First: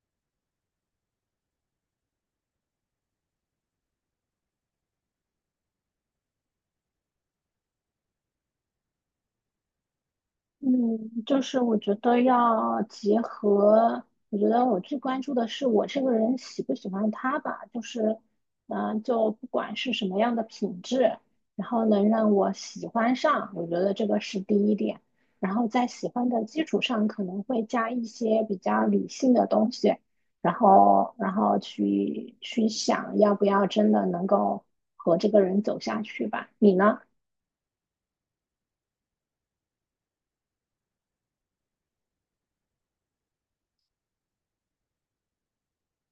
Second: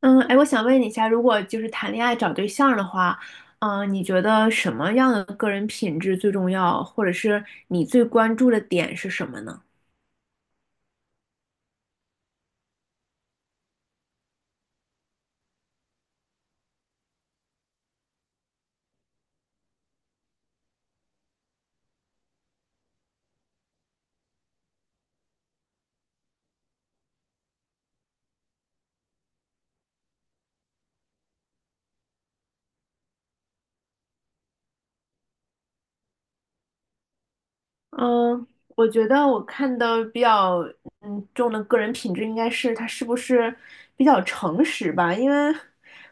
嗯，哎，我想问你一下，如果就是谈恋爱找对象的话，你觉得什么样的个人品质最重要，或者是你最关注的点是什么呢？嗯，就是我觉得要结合，我觉得我最关注的是我这个人喜不喜欢他吧，就是，就不管是什么样的品质，然后能让我喜欢上，我觉得这个是第一点，然后在喜欢的基础上，可能会加一些比较理性的东西，然后去想要不要真的能够和这个人走下去吧，你呢？嗯，我觉得我看的比较重的个人品质应该是他是不是比较诚实吧。因为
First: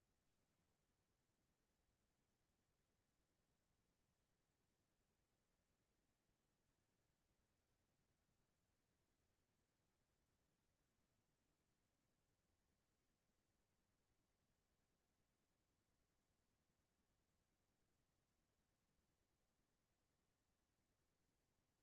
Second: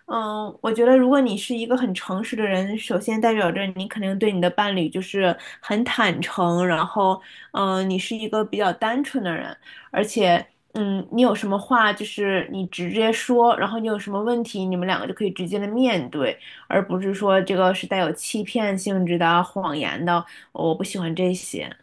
我觉得如果你是一个很诚实的人，首先代表着你肯定对你的伴侣就是很坦诚，然后你是一个比较单纯的人，而且你有什么话就是你直接说，然后你有什么问题，你们两个就可以直接的面对，而不是说这个是带有欺骗性质的、谎言的，我不喜欢这些。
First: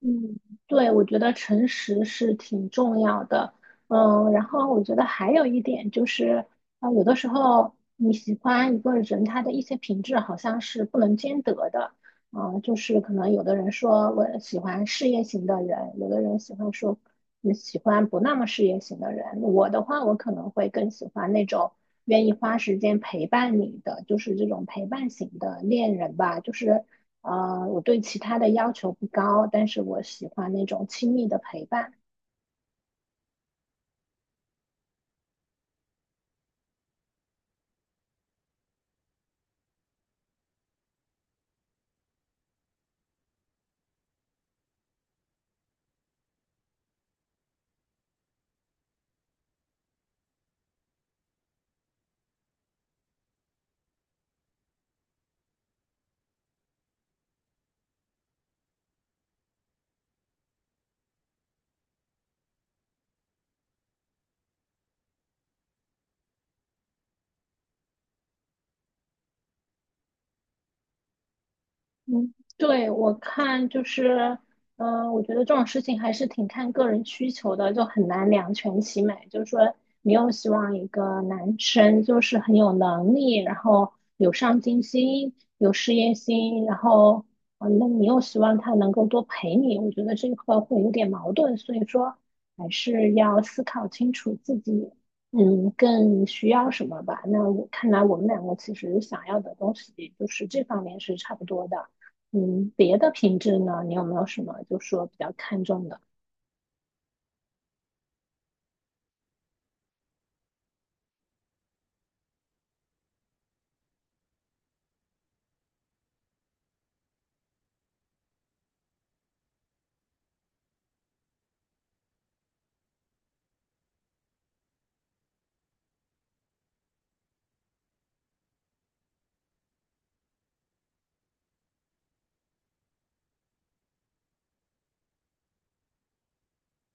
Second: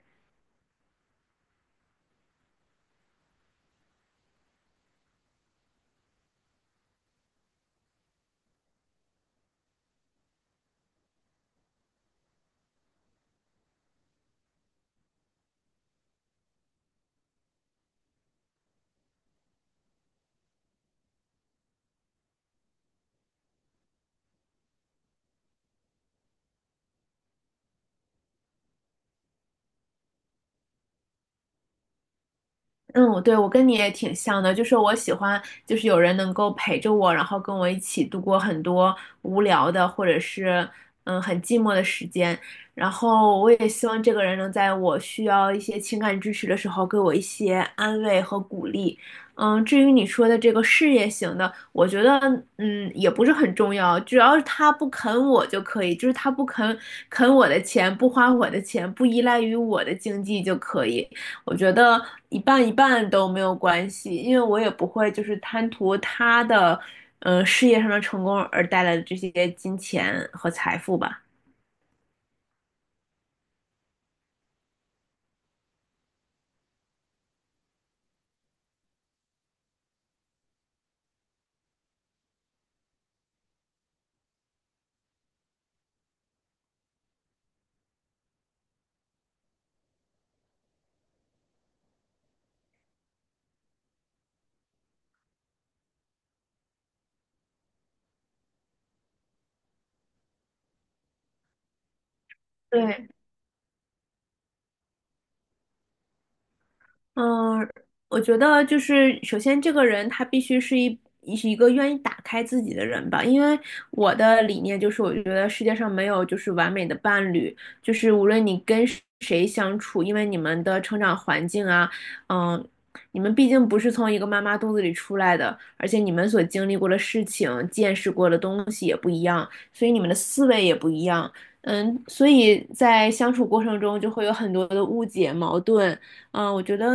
嗯，对，我觉得诚实是挺重要的。嗯，然后我觉得还有一点就是，有的时候你喜欢一个人，他的一些品质好像是不能兼得的。啊，就是可能有的人说我喜欢事业型的人，有的人喜欢说你喜欢不那么事业型的人。我的话，我可能会更喜欢那种愿意花时间陪伴你的，就是这种陪伴型的恋人吧，就是。我对其他的要求不高，但是我喜欢那种亲密的陪伴。嗯，对，我跟你也挺像的，就是我喜欢，就是有人能够陪着我，然后跟我一起度过很多无聊的或者是很寂寞的时间，然后我也希望这个人能在我需要一些情感支持的时候给我一些安慰和鼓励。嗯，至于你说的这个事业型的，我觉得也不是很重要，只要是他不啃我就可以，就是他不啃我的钱，不花我的钱，不依赖于我的经济就可以。我觉得一半一半都没有关系，因为我也不会就是贪图他的，事业上的成功而带来的这些金钱和财富吧。嗯，对，我看就是，我觉得这种事情还是挺看个人需求的，就很难两全其美。就是说，你又希望一个男生就是很有能力，然后有上进心、有事业心，然后，那你又希望他能够多陪你，我觉得这个会有点矛盾。所以说，还是要思考清楚自己，嗯，更需要什么吧。那我看来，我们两个其实想要的东西就是这方面是差不多的。嗯，别对，的品质呢，你有没有什么就说比较看重的？嗯，我觉得就是首先这个人他必须是一是一个愿意打开自己的人吧。因为我的理念就是，我觉得世界上没有就是完美的伴侣，就是无论你跟谁相处，因为你们的成长环境啊，嗯，你们毕竟不是从一个妈妈肚子里出来的，而且你们所经历过的事情、见识过的东西也不一样，所以你们的思维也不一样，嗯，所以在相处过程中就会有很多的误解、矛盾。我觉得，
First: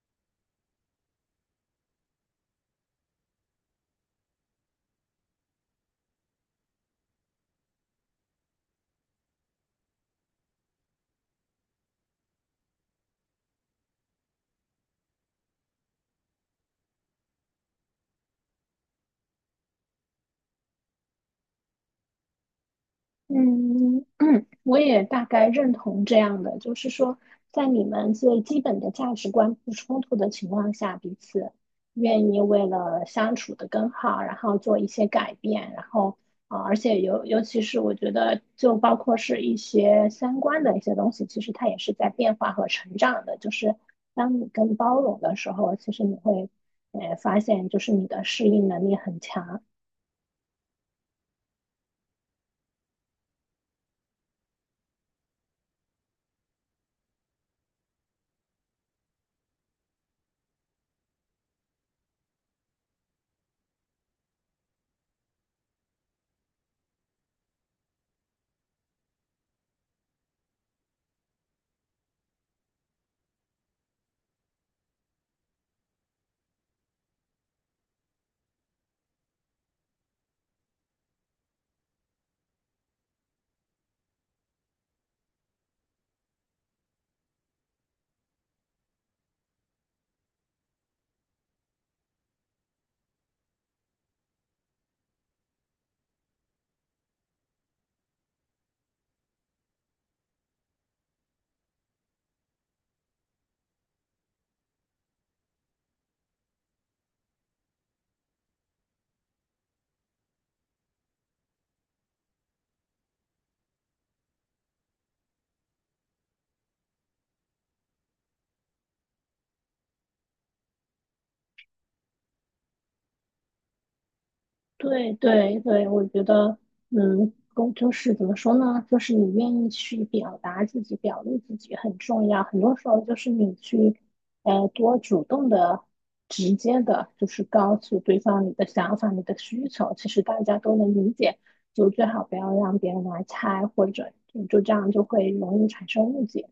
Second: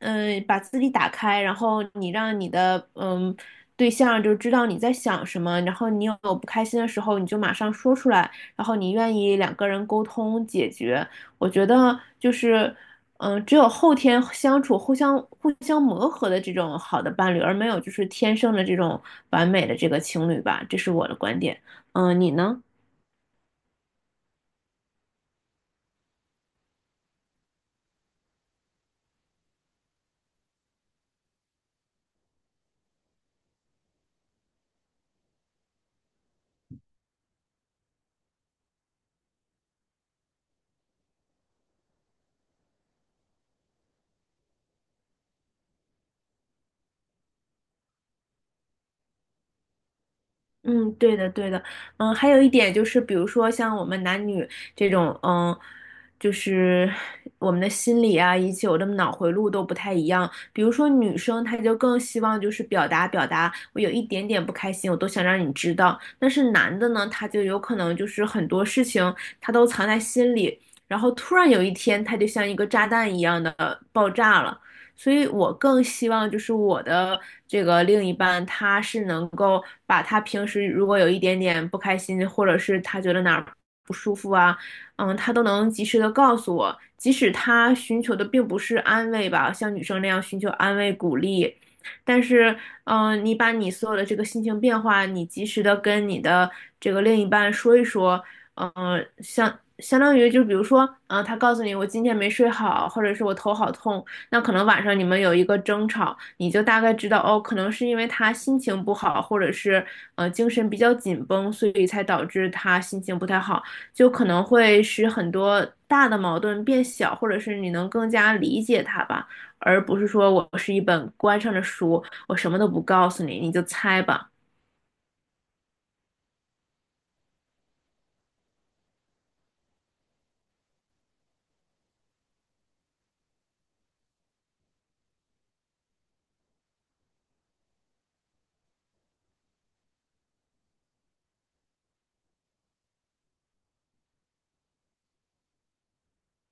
嗯、把自己打开，然后你让你的对象就知道你在想什么，然后你有不开心的时候，你就马上说出来，然后你愿意两个人沟通解决。我觉得就是，只有后天相处、互相磨合的这种好的伴侣，而没有就是天生的这种完美的这个情侣吧，这是我的观点。你呢？嗯，我也大概认同这样的，就是说，在你们最基本的价值观不冲突的情况下，彼此愿意为了相处的更好，然后做一些改变，然后而且尤其是我觉得，就包括是一些相关的一些东西，其实它也是在变化和成长的。就是当你更包容的时候，其实你会发现，就是你的适应能力很强。嗯，对的，对的。嗯，还有一点就是，比如说像我们男女这种，嗯，就是我们的心理啊，以及我的脑回路都不太一样。比如说女生，她就更希望就是表达表达，我有一点点不开心，我都想让你知道。但是男的呢，他就有可能就是很多事情他都藏在心里，然后突然有一天，他就像一个炸弹一样的爆炸了。所以我更希望就是我的这个另一半，他是能够把他平时如果有一点点不开心，或者是他觉得哪儿不舒服啊，嗯，他都能及时的告诉我，即使他寻求的并不是安慰吧，像女生那样寻求安慰鼓励。但是,你把你所有的这个心情变化，你及时的跟你的这个另一半说一说。嗯、相相当于就比如说，他告诉你我今天没睡好，或者是我头好痛，那可能晚上你们有一个争吵，你就大概知道哦，可能是因为他心情不好，或者是精神比较紧绷，所以才导致他心情不太好，就可能会使很多大的矛盾变小，或者是你能更加理解他吧，而不是说我是一本关上的书，我什么都不告诉你，你就猜吧。对对对，我觉得，嗯，公就是怎么说呢？就是你愿意去表达自己、表露自己很重要。很多时候就是你去，多主动的、直接的，就是告诉对方你的想法、你的需求，其实大家都能理解。就最好不要让别人来猜，或者就这样就会容易产生误解。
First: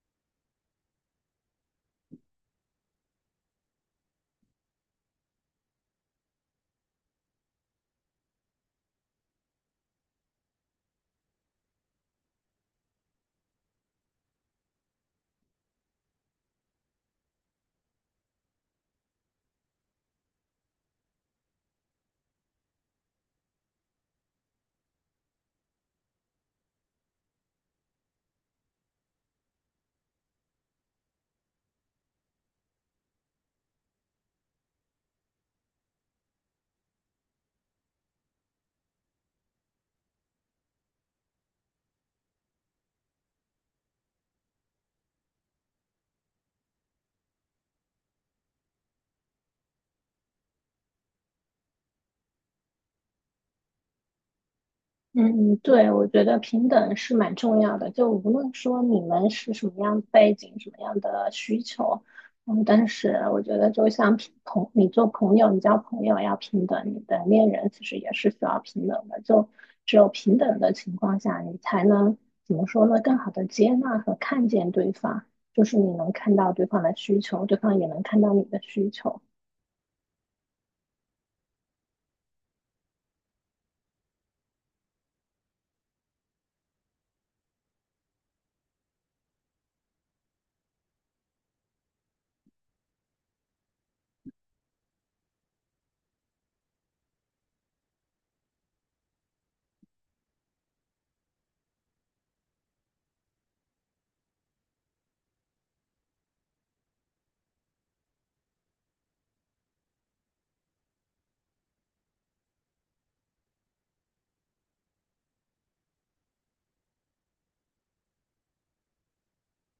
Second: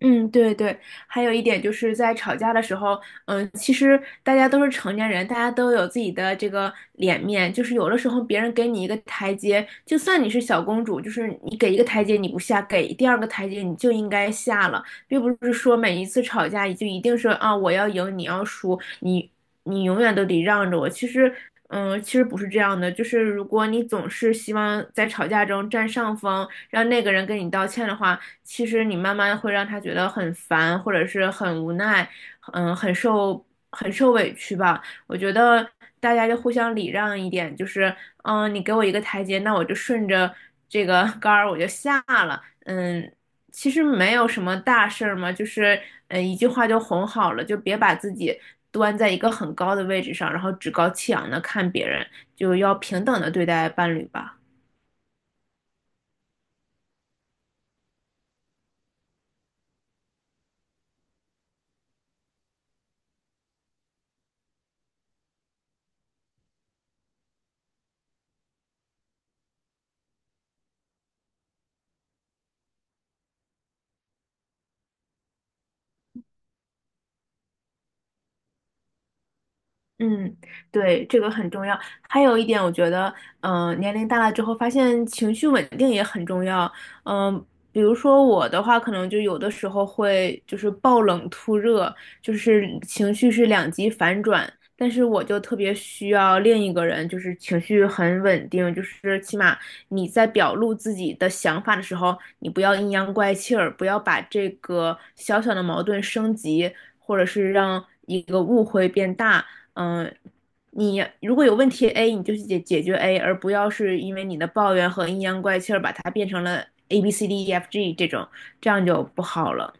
嗯，对对，还有一点就是在吵架的时候，嗯，其实大家都是成年人，大家都有自己的这个脸面，就是有的时候别人给你一个台阶，就算你是小公主，就是你给一个台阶你不下，给第二个台阶你就应该下了。并不是说每一次吵架你就一定是啊我要赢你要输，你永远都得让着我。其实，嗯、其实不是这样的，就是如果你总是希望在吵架中占上风，让那个人跟你道歉的话，其实你慢慢会让他觉得很烦，或者是很无奈，嗯，很受委屈吧。我觉得大家就互相礼让一点，就是你给我一个台阶，那我就顺着这个 杆儿我就下了，嗯。其实没有什么大事儿嘛，就是一句话就哄好了，就别把自己端在一个很高的位置上，然后趾高气扬的看别人，就要平等的对待伴侣吧。嗯嗯对，我觉得平等是蛮重要的。就无论说你们是什么样的背景、什么样的需求，嗯，但是我觉得就像平朋，你做朋友，你交朋友要平等，你的恋人其实也是需要平等的。就只有平等的情况下，你才能怎么说呢？更好的接纳和看见对方，就是你能看到对方的需求，对方也能看到你的需求。嗯，对，这个很重要。还有一点，我觉得，年龄大了之后，发现情绪稳定也很重要。嗯、比如说我的话，可能就有的时候会就是暴冷突热，就是情绪是两极反转。但是我就特别需要另一个人，就是情绪很稳定，就是起码你在表露自己的想法的时候，你不要阴阳怪气儿，不要把这个小小的矛盾升级，或者是让一个误会变大。嗯，你如果有问题 A，你就去解决 A，而不要是因为你的抱怨和阴阳怪气儿把它变成了 A B C D E F G 这种，这样就不好了。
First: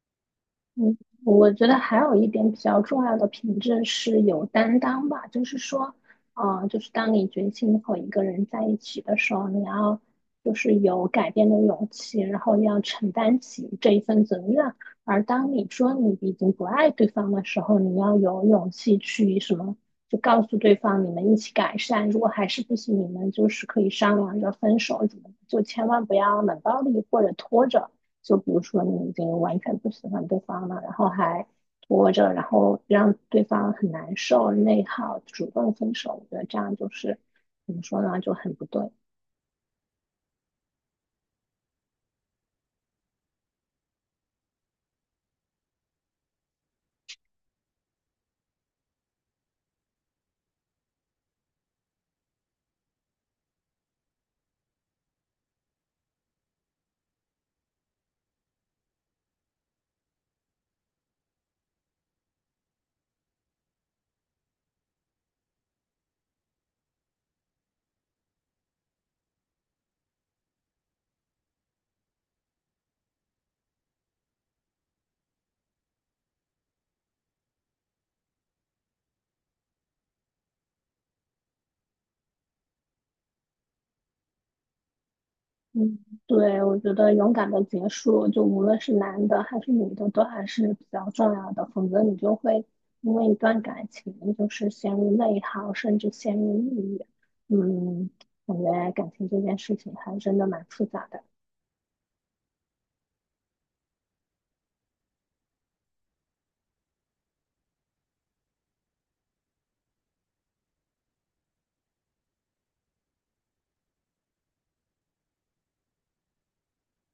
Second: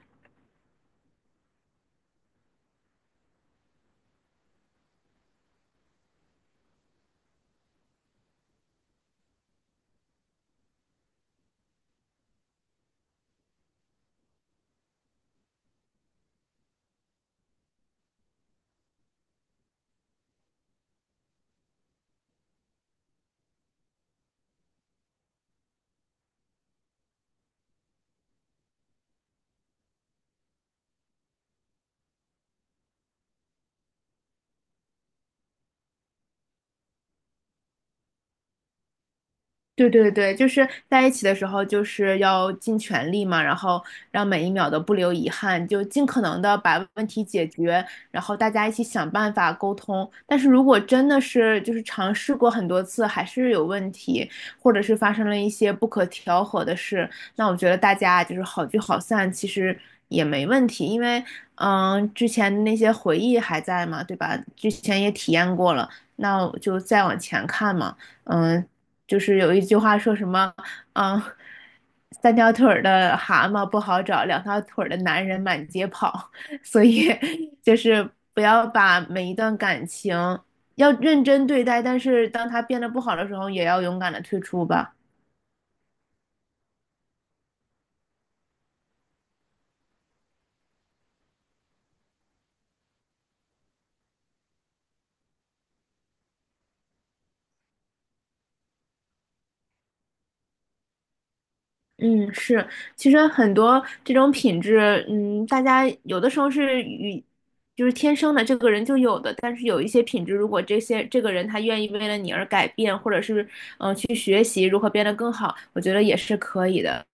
嗯，我觉得还有一点比较重要的品质是有担当吧，就是说，就是当你决心和一个人在一起的时候，你要就是有改变的勇气，然后要承担起这一份责任。而当你说你已经不爱对方的时候，你要有勇气去什么，就告诉对方你们一起改善，如果还是不行，你们就是可以商量着分手怎么，就千万不要冷暴力或者拖着。就比如说你已经完全不喜欢对方了，然后还拖着，然后让对方很难受、内耗，主动分手，我觉得这样就是怎么说呢，就很不对。对对对，就是在一起的时候，就是要尽全力嘛，然后让每一秒都不留遗憾，就尽可能的把问题解决，然后大家一起想办法沟通。但是如果真的是就是尝试过很多次还是有问题，或者是发生了一些不可调和的事，那我觉得大家就是好聚好散，其实也没问题。因为之前那些回忆还在嘛，对吧？之前也体验过了，那我就再往前看嘛。嗯，就是有一句话说什么，嗯，三条腿儿的蛤蟆不好找，两条腿儿的男人满街跑，所以就是不要把每一段感情要认真对待，但是当它变得不好的时候，也要勇敢的退出吧。嗯，对，我觉得勇敢的结束，就无论是男的还是女的，都还是比较重要的，否则你就会因为一段感情就是陷入内耗，甚至陷入抑郁。嗯，感觉感情这件事情还真的蛮复杂的。嗯，是，其实很多这种品质，嗯，大家有的时候是就是天生的，这个人就有的。但是有一些品质，如果这些这个人他愿意为了你而改变，或者是去学习如何变得更好，我觉得也是可以的。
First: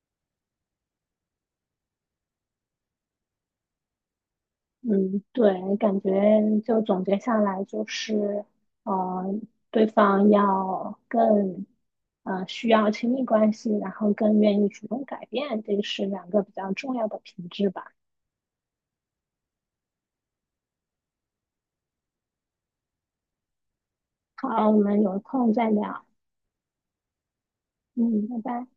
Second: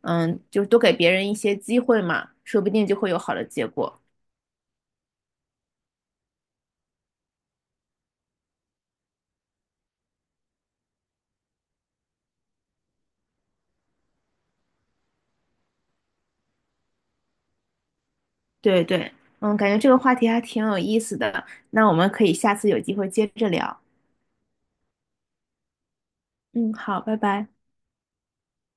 嗯，就是多给别人一些机会嘛，说不定就会有好的结果。嗯，对，感觉就总结下来就是，呃，对方要更，需要亲密关系，然后更愿意主动改变，这是两个比较重要的品质吧。对对，嗯，感觉这个话题还挺有意思的，那我们可以下次有机会接着聊。好，我们有空再聊。嗯，好，拜拜。嗯，拜拜。